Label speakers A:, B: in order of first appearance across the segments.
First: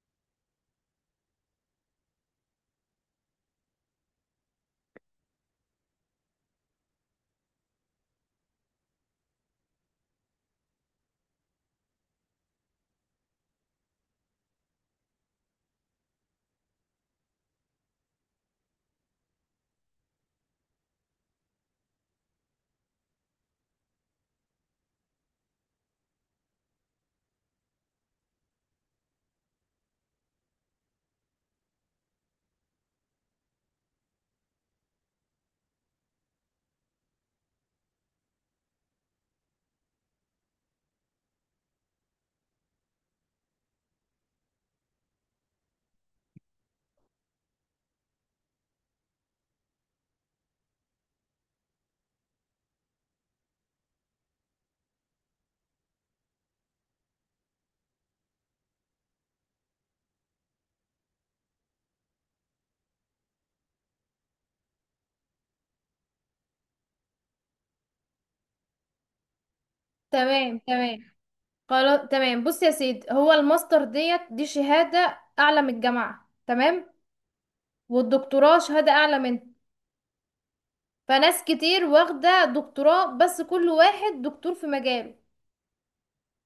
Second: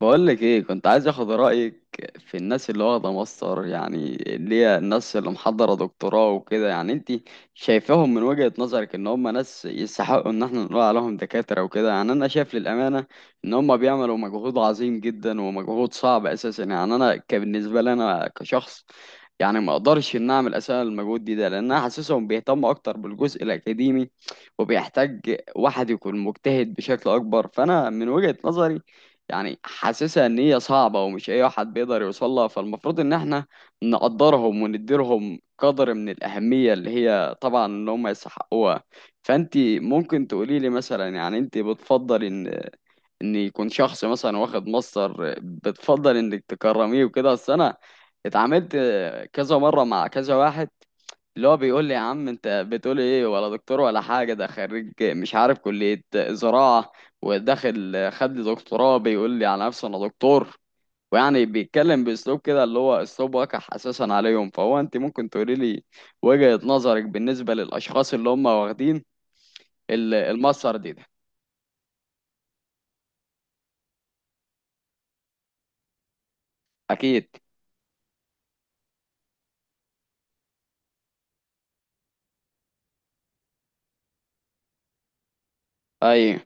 A: بقول لك ايه، كنت عايز اخد رايك في الناس اللي واخده ماستر، يعني اللي هي الناس اللي محضره دكتوراه وكده. يعني انت شايفاهم من وجهه نظرك ان هم ناس يستحقوا ان احنا نقول عليهم دكاتره وكده؟ يعني انا شايف للامانه ان هم بيعملوا مجهود عظيم جدا ومجهود صعب اساسا. يعني انا كبالنسبه لي انا كشخص يعني ما اقدرش ان اعمل اساسا المجهود ده، لان انا حاسسهم بيهتموا اكتر بالجزء الاكاديمي، وبيحتاج واحد يكون مجتهد بشكل اكبر. فانا من وجهه نظري يعني حاسسها ان هي صعبة، ومش اي واحد بيقدر يوصلها. فالمفروض ان احنا نقدرهم ونديلهم قدر من الاهمية اللي هي طبعا ان هم يستحقوها. فانت ممكن تقولي لي مثلا، يعني انت بتفضل ان يكون شخص مثلا واخد ماستر، بتفضل انك تكرميه وكده؟ اصل انا اتعاملت كذا مرة مع كذا واحد اللي هو بيقول لي يا عم انت بتقول ايه؟ ولا دكتور ولا حاجه، ده خريج مش عارف كليه زراعه وداخل خد لي دكتوراه، بيقول لي على نفسه انا دكتور. ويعني بيتكلم باسلوب كده اللي هو اسلوب وقح اساسا عليهم. فهو انت ممكن تقولي لي وجهه نظرك بالنسبه للاشخاص اللي هم واخدين
B: تمام
A: المسار ده؟
B: تمام. خلاص تمام. بص يا سيدي، هو الماستر ديت دي شهادة أعلى من الجامعة، تمام،
A: اكيد.
B: والدكتوراه شهادة أعلى منها. فناس كتير واخدة دكتوراه، بس كل واحد دكتور في مجاله.
A: ايوه،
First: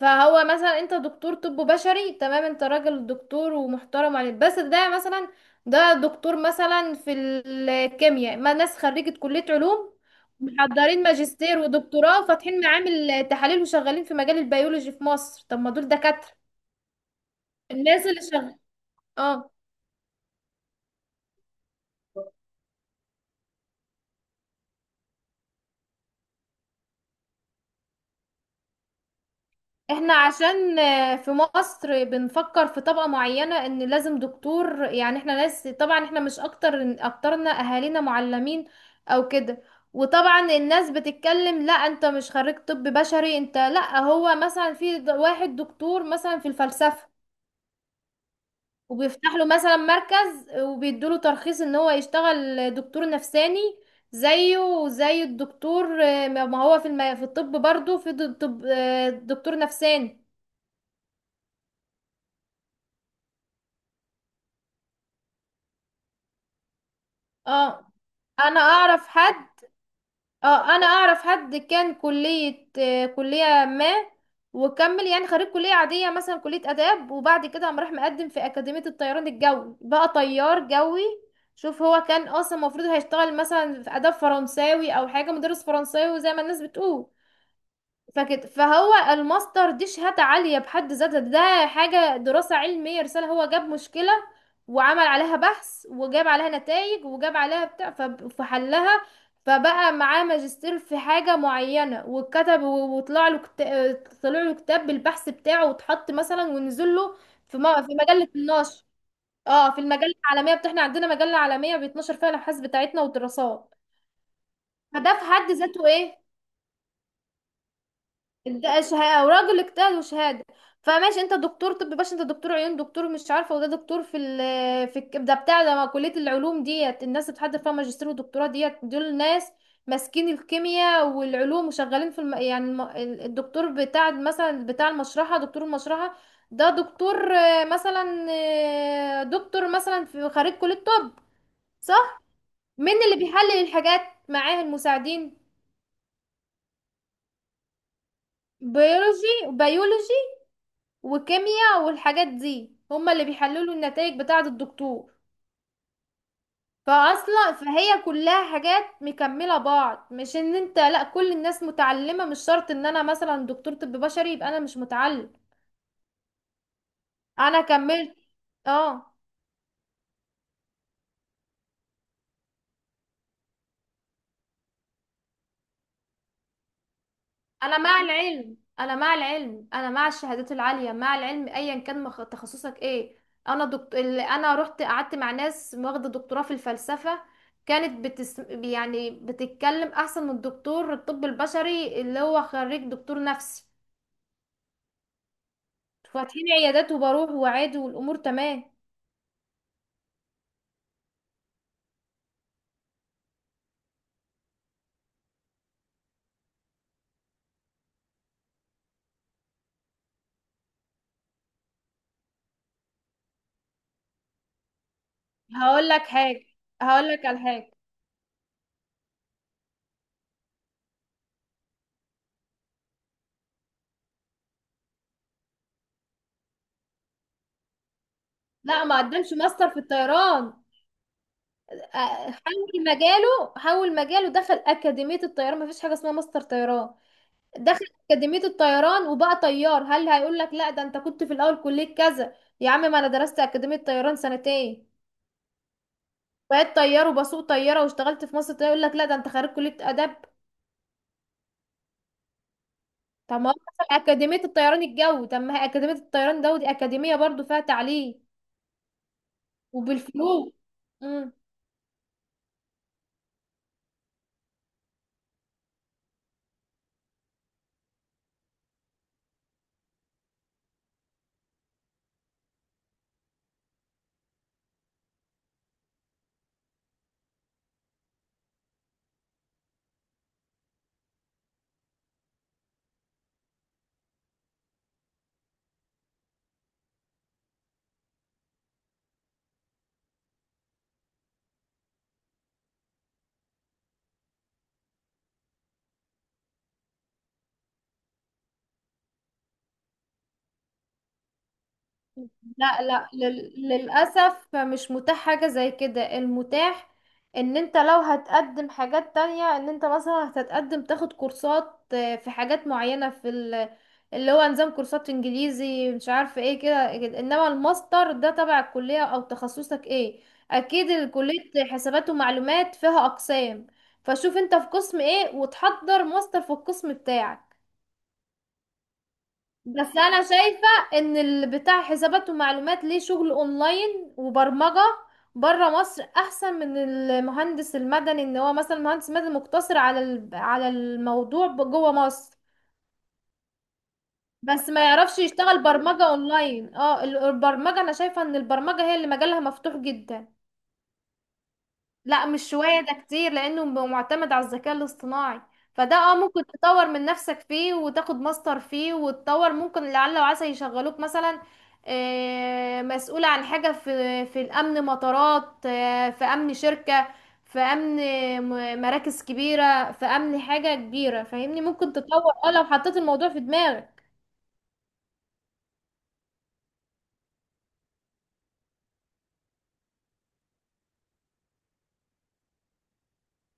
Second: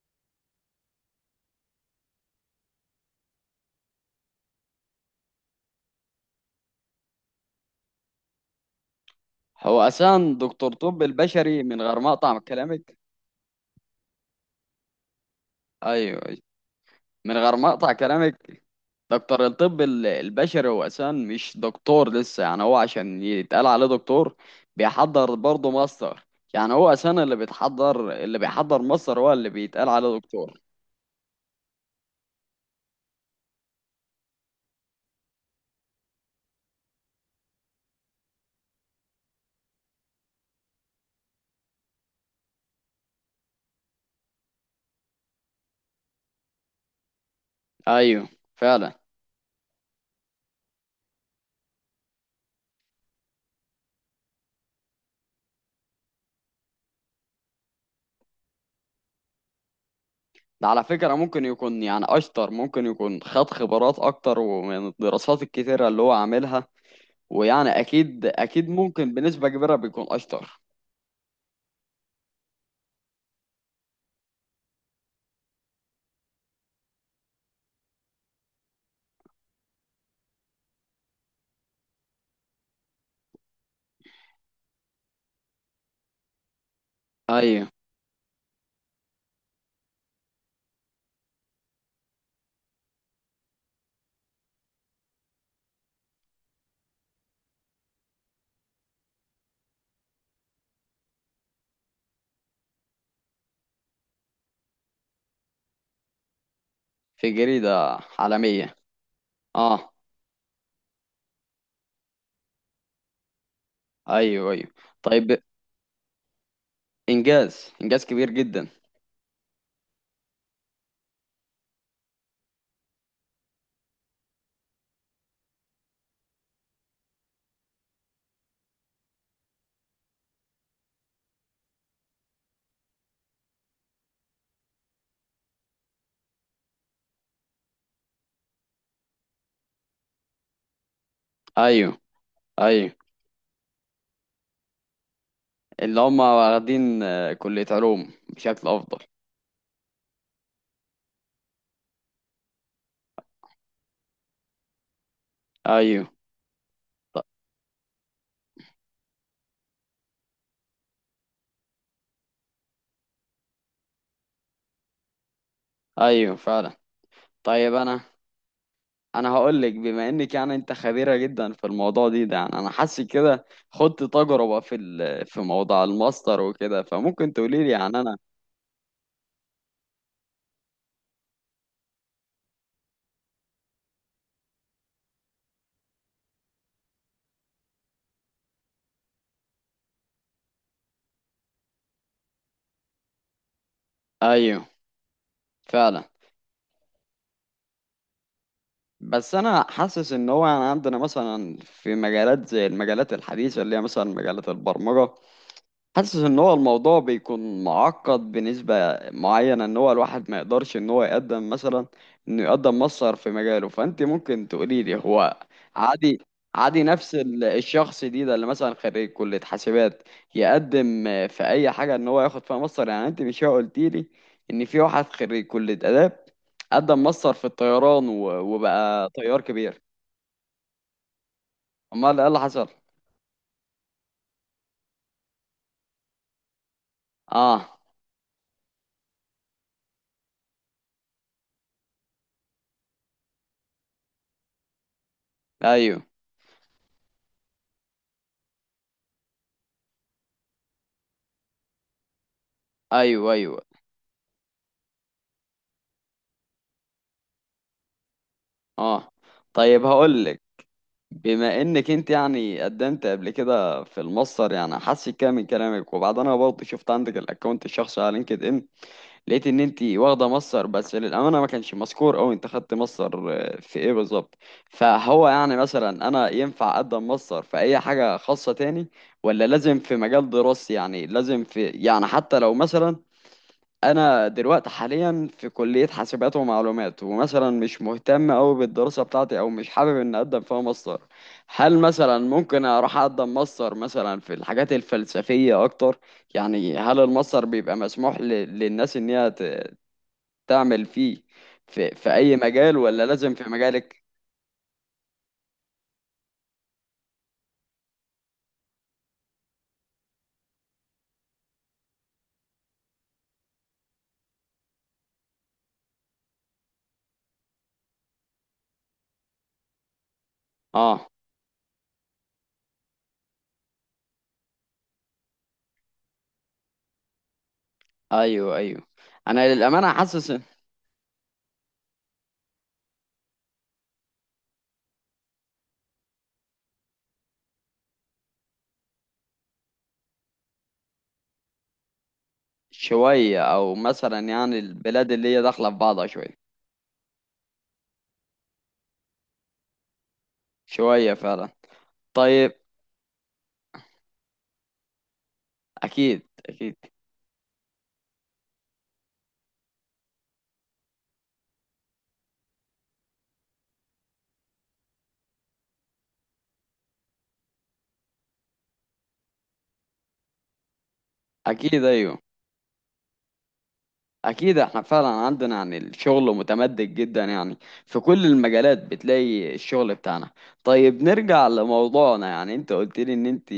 B: فهو مثلا انت دكتور طب بشري، تمام، انت راجل دكتور ومحترم عليك، بس ده مثلا ده دكتور مثلا في الكيمياء. ما ناس خريجة كلية
A: هو
B: علوم
A: اساسا دكتور طب
B: محضرين ماجستير
A: البشري، من غير ما
B: ودكتوراه
A: اقطع
B: وفاتحين
A: كلامك.
B: معامل تحاليل وشغالين في مجال البيولوجي في مصر. طب ما دول
A: ايوه،
B: دكاترة،
A: من غير ما اقطع
B: الناس اللي شغال.
A: كلامك، دكتور
B: اه،
A: الطب البشري هو اساسا مش دكتور لسه، يعني هو عشان يتقال عليه دكتور بيحضر برضه ماستر. يعني هو اساسا اللي بيحضر ماستر هو اللي بيتقال
B: احنا
A: عليه دكتور.
B: عشان في مصر بنفكر في طبقة معينة ان لازم دكتور. يعني احنا ناس، طبعا احنا مش اكتر، اكترنا اهالينا معلمين او كده. وطبعا الناس بتتكلم: لا انت مش خريج طب بشري، انت لا. هو مثلا واحد دكتور مثلا في الفلسفة
A: ايوه، فعلا.
B: وبيفتح له مثلا مركز وبيدوا له ترخيص ان هو يشتغل دكتور نفساني زيه وزي الدكتور ما هو في الطب برضه طب دكتور نفساني.
A: ده على فكرة ممكن يكون يعني اشطر، ممكن يكون خد خبرات اكتر ومن الدراسات الكتيرة اللي هو عاملها، ويعني
B: اه
A: اكيد
B: انا
A: اكيد
B: اعرف
A: ممكن
B: حد
A: بنسبة كبيرة بيكون اشطر.
B: اه انا اعرف حد كان كلية كلية ما، وكمل، يعني خريج كلية عادية مثلا كلية آداب، وبعد كده قام راح مقدم في أكاديمية الطيران الجوي، بقى طيار جوي. شوف، هو كان اصلا المفروض هيشتغل مثلا في آداب فرنساوي او حاجة، مدرس فرنساوي زي ما الناس بتقول.
A: ايوه.
B: فكده، فهو الماستر دي شهادة عالية بحد ذاتها، ده حاجة دراسة علمية، رسالة، هو جاب مشكلة وعمل عليها بحث وجاب عليها نتائج وجاب عليها بتاع فحلها. فبقى معاه ماجستير في حاجة معينة وكتب وطلع له كتاب، طلع له كتاب بالبحث بتاعه واتحط مثلا ونزل له
A: في
B: في
A: جريدة
B: مجلة
A: عالمية.
B: النشر. اه، في
A: اه،
B: المجلة العالمية بتاعنا، عندنا مجلة عالمية بيتنشر فيها الأبحاث بتاعتنا والدراسات.
A: ايوه ايوه.
B: فده في
A: طيب،
B: حد ذاته ايه،
A: انجاز، انجاز كبير جدا.
B: ده شهاده وراجل اجتهد وشهاده. فماشي، انت دكتور طب، باش، انت دكتور عيون، دكتور مش عارفه، وده دكتور في ده بتاع، ده كليه العلوم ديت، الناس اللي بتحضر فيها ماجستير ودكتوراه ديت دول ناس ماسكين الكيمياء والعلوم وشغالين في الم... يعني الم... ال- الدكتور بتاع مثلا بتاع المشرحه، دكتور المشرحه، ده دكتور مثلا دكتور مثلا في خريج كليه طب،
A: ايوه
B: صح؟
A: ايوه،
B: مين اللي بيحلل الحاجات؟ معاه المساعدين
A: اللي هم واخدين كلية علوم بشكل افضل.
B: بيولوجي وكيمياء والحاجات دي، هما اللي بيحللوا النتائج بتاعة الدكتور.
A: ايوه.
B: فاصلا فهي كلها حاجات مكملة بعض، مش ان انت لا، كل الناس متعلمة، مش شرط ان انا مثلا دكتور طب بشري يبقى انا مش متعلم،
A: ايوه فعلا.
B: انا
A: طيب
B: كملت. اه،
A: انا هقول لك، بما انك يعني انت خبيرة جدا في الموضوع ده، يعني انا حاسس كده خدت تجربة في في موضوع الماستر وكده، فممكن تقولي لي يعني انا.
B: انا مع العلم، انا مع الشهادات العاليه، مع العلم ايا كان تخصصك ايه. انا رحت قعدت مع ناس واخده دكتوراه في الفلسفه، يعني بتتكلم احسن من الدكتور الطب البشري اللي هو خريج دكتور نفسي،
A: ايوه فعلا.
B: فاتحين عيادات وبروح وعادي والامور تمام.
A: بس انا حاسس ان هو يعني عندنا مثلا في مجالات زي المجالات الحديثة اللي هي مثلا مجالات البرمجة، حاسس ان هو الموضوع بيكون معقد بنسبة معينة، ان هو الواحد ما يقدرش ان هو يقدم مثلا انه يقدم مصدر في مجاله. فانت ممكن تقولي لي هو
B: هقول لك
A: عادي؟
B: حاجه،
A: عادي
B: هقول
A: نفس
B: لك على حاجه:
A: الشخص ده اللي مثلا خريج كلية حاسبات يقدم في اي حاجة ان هو ياخد فيها مصدر؟ يعني انت مش قلتي لي ان في واحد خريج كلية آداب قدم مصدر في الطيران
B: لا ما
A: وبقى
B: قدمش
A: طيار
B: ماستر في
A: كبير؟
B: الطيران.
A: امال ايه اللي حصل؟
B: حول مجاله، حول مجاله، دخل اكاديميه الطيران، ما فيش حاجه اسمها ماستر طيران.
A: اه.
B: دخل أكاديمية الطيران وبقى طيار. هل هيقول لك لا ده انت كنت في الأول كلية كذا؟ يا عم، ما انا درست أكاديمية طيران 2 سنين،
A: ايوه
B: بقيت طيار وبسوق طيارة واشتغلت في مصر. يقول لك لا ده انت خريج كلية آداب؟
A: ايوه.
B: طب ما هو
A: ايوه.
B: دخل أكاديمية الطيران الجوي، طب ما هي أكاديمية الطيران ده ودي أكاديمية برضو فيها تعليم
A: اه، طيب هقول لك،
B: وبالفلوس.
A: بما انك انت يعني قدمت قبل كده في المصدر، يعني حاسس كده من كلامك، وبعدين انا برضه شفت عندك الاكونت الشخصي على لينكد ان، لقيت ان انت واخده مصدر. بس للامانه ما كانش مذكور او انت خدت مصدر في ايه بالظبط. فهو يعني مثلا انا ينفع اقدم مصدر في اي حاجه خاصه تاني، ولا لازم في مجال دراستي؟ يعني لازم في، يعني حتى لو مثلا انا دلوقتي حاليا في كلية حاسبات ومعلومات، ومثلا مش مهتم أوي بالدراسة بتاعتي، او مش حابب ان اقدم فيها ماستر، هل مثلا ممكن اروح اقدم ماستر مثلا في الحاجات الفلسفية اكتر؟ يعني هل الماستر بيبقى مسموح للناس ان هي تعمل فيه في اي مجال؟
B: لا،
A: ولا
B: لا،
A: لازم في مجالك؟
B: للأسف مش متاح حاجة زي كده. المتاح ان انت لو هتقدم حاجات تانية، ان انت مثلا هتتقدم تاخد كورسات في حاجات معينة اللي هو نظام كورسات انجليزي مش عارفة ايه، كده كده. انما الماستر ده تبع الكلية او تخصصك ايه. اكيد
A: اه.
B: الكلية حسابات ومعلومات فيها اقسام، فشوف انت في قسم ايه وتحضر ماستر في القسم بتاعك.
A: ايوه ايوه. انا للأمانة
B: بس انا
A: حاسس
B: شايفة ان اللي بتاع حسابات ومعلومات ليه شغل اونلاين وبرمجة بره مصر، احسن من المهندس المدني، ان هو مثلا مهندس مدني مقتصر على على الموضوع جوه مصر،
A: شوية، او مثلا يعني
B: بس ما
A: البلاد
B: يعرفش
A: اللي هي
B: يشتغل
A: داخلة في
B: برمجة
A: بعضها شوية
B: اونلاين. اه، البرمجة، انا شايفة ان البرمجة هي اللي مجالها مفتوح جدا.
A: شوية فعلا.
B: لا مش
A: طيب.
B: شوية ده كتير، لأنه معتمد على الذكاء الاصطناعي. فده اه
A: اكيد
B: ممكن
A: اكيد
B: تطور من نفسك فيه وتاخد ماستر فيه وتطور، ممكن لعل وعسى يشغلوك مثلا مسؤول عن حاجة في في الأمن مطارات، في أمن شركة، في أمن مراكز كبيرة، في أمن حاجة كبيرة، فاهمني؟
A: اكيد.
B: ممكن
A: ايوه
B: تطور اه لو حطيت الموضوع في دماغك.
A: اكيد، احنا فعلا عندنا يعني الشغل متمدد جدا، يعني في كل المجالات بتلاقي الشغل بتاعنا. طيب نرجع لموضوعنا، يعني انت قلت لي ان انت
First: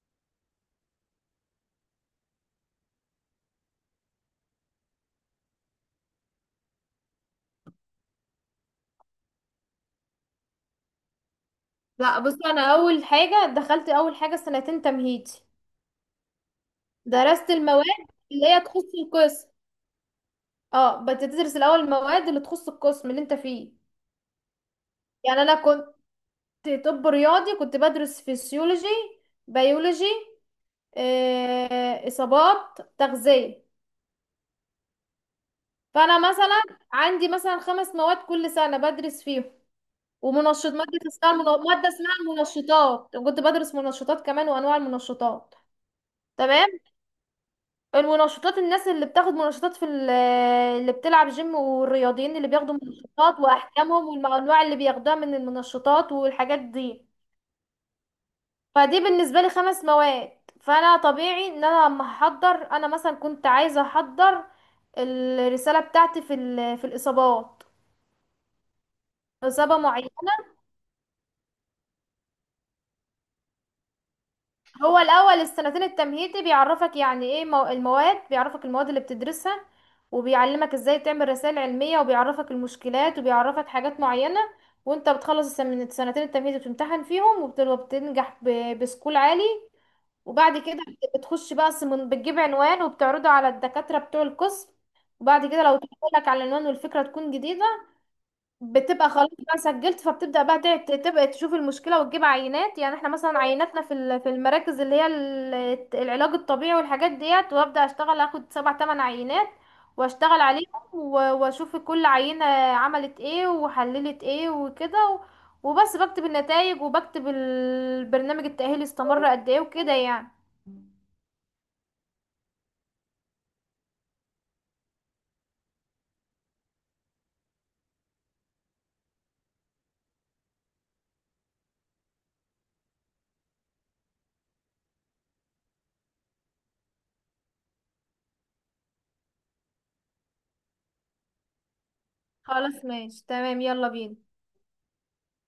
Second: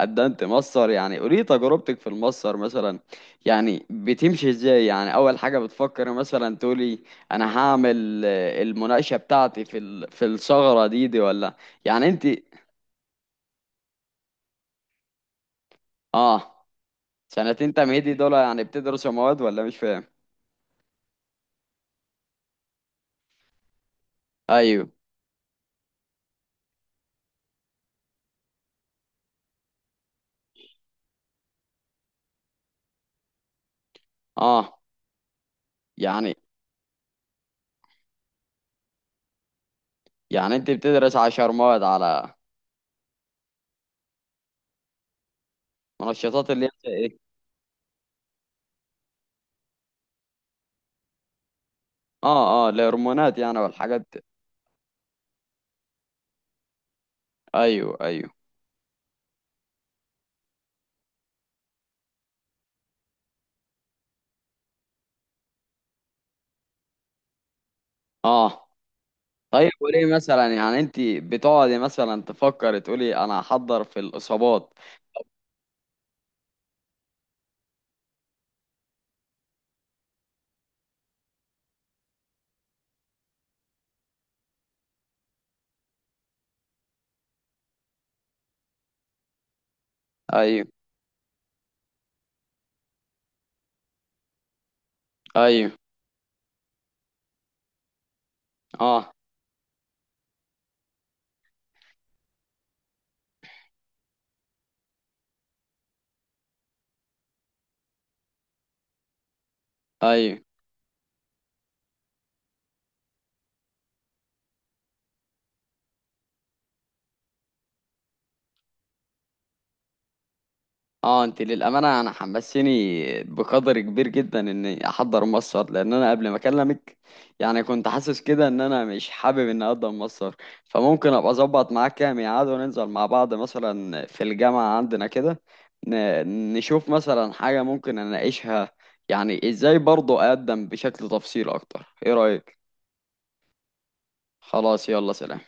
A: قدمت ماستر، يعني قولي تجربتك في الماستر مثلا، يعني بتمشي ازاي؟ يعني اول حاجة بتفكر مثلا تقولي انا هعمل المناقشة بتاعتي في في الثغرة دي ولا، يعني
B: لا
A: انت.
B: بص، أنا أول حاجة دخلت، أول حاجة 2 سنين تمهيدي
A: اه.
B: درست
A: سنتين
B: المواد
A: تمهيدي دول
B: اللي هي
A: يعني
B: تخص
A: بتدرسوا مواد،
B: القسم.
A: ولا مش فاهم؟
B: اه بتدرس الاول المواد اللي تخص القسم اللي انت فيه.
A: ايوه.
B: يعني انا كنت طب رياضي، كنت بدرس فسيولوجي، بيولوجي، اصابات، تغذية.
A: اه.
B: فانا
A: يعني
B: مثلا عندي مثلا 5 مواد كل سنة بدرس فيهم،
A: يعني
B: ومنشط
A: انت
B: مادة
A: بتدرس
B: اسمها المن-
A: عشر مواد
B: مادة اسمها
A: على
B: المنشطات، كنت بدرس منشطات كمان وانواع المنشطات.
A: منشطات؟ اللي
B: تمام،
A: هي ايه؟
B: المنشطات الناس اللي بتاخد منشطات اللي بتلعب جيم والرياضيين
A: اه
B: اللي
A: اه،
B: بياخدوا
A: الهرمونات
B: منشطات
A: يعني والحاجات
B: واحكامهم
A: دي.
B: والانواع اللي بياخدوها من المنشطات والحاجات دي.
A: ايوه ايوه.
B: فدي بالنسبه لي 5 مواد. فانا طبيعي ان انا لما احضر، انا مثلا كنت عايزه احضر الرساله بتاعتي في الاصابات،
A: اه، طيب
B: اصابه معينه.
A: وليه مثلا يعني انت بتقعدي مثلا تفكر تقولي انا هحضر في الاصابات؟
B: هو الاول ال2 سنين التمهيدي بيعرفك يعني ايه المواد، بيعرفك المواد اللي بتدرسها، وبيعلمك ازاي تعمل رسائل علميه، وبيعرفك المشكلات، وبيعرفك حاجات معينه. وانت بتخلص من ال2 سنين التمهيدي، بتمتحن فيهم وبتنجح بسكول عالي. وبعد
A: ايوه
B: كده بتخش بقى، بتجيب عنوان وبتعرضه على الدكاتره بتوع القسم. وبعد كده
A: ايوه.
B: لو تقول لك على العنوان والفكره تكون جديده، بتبقى
A: اه.
B: خلاص بقى سجلت، فبتبدأ بقى تبقى تشوف المشكلة وتجيب عينات. يعني احنا مثلا عيناتنا في المراكز اللي هي العلاج الطبيعي والحاجات ديت، وابدأ اشتغل، اخد 7 8 عينات
A: ايوه.
B: واشتغل عليهم، واشوف كل عينة عملت ايه وحللت ايه وكده وبس بكتب النتائج وبكتب البرنامج التأهيلي استمر قد ايه وكده يعني.
A: اه، انت للامانه انا حمسيني بقدر كبير جدا اني احضر مصر، لان انا قبل ما اكلمك يعني كنت حاسس كده ان انا مش حابب اني اقدم مصر. فممكن ابقى اظبط معاك كام ميعاد وننزل مع بعض مثلا في الجامعه عندنا كده، نشوف مثلا حاجه ممكن اناقشها؟ يعني ازاي برضه اقدم بشكل تفصيل اكتر؟ ايه رايك؟
B: خلاص ماشي تمام، يلا بينا.
A: خلاص، يلا، سلام.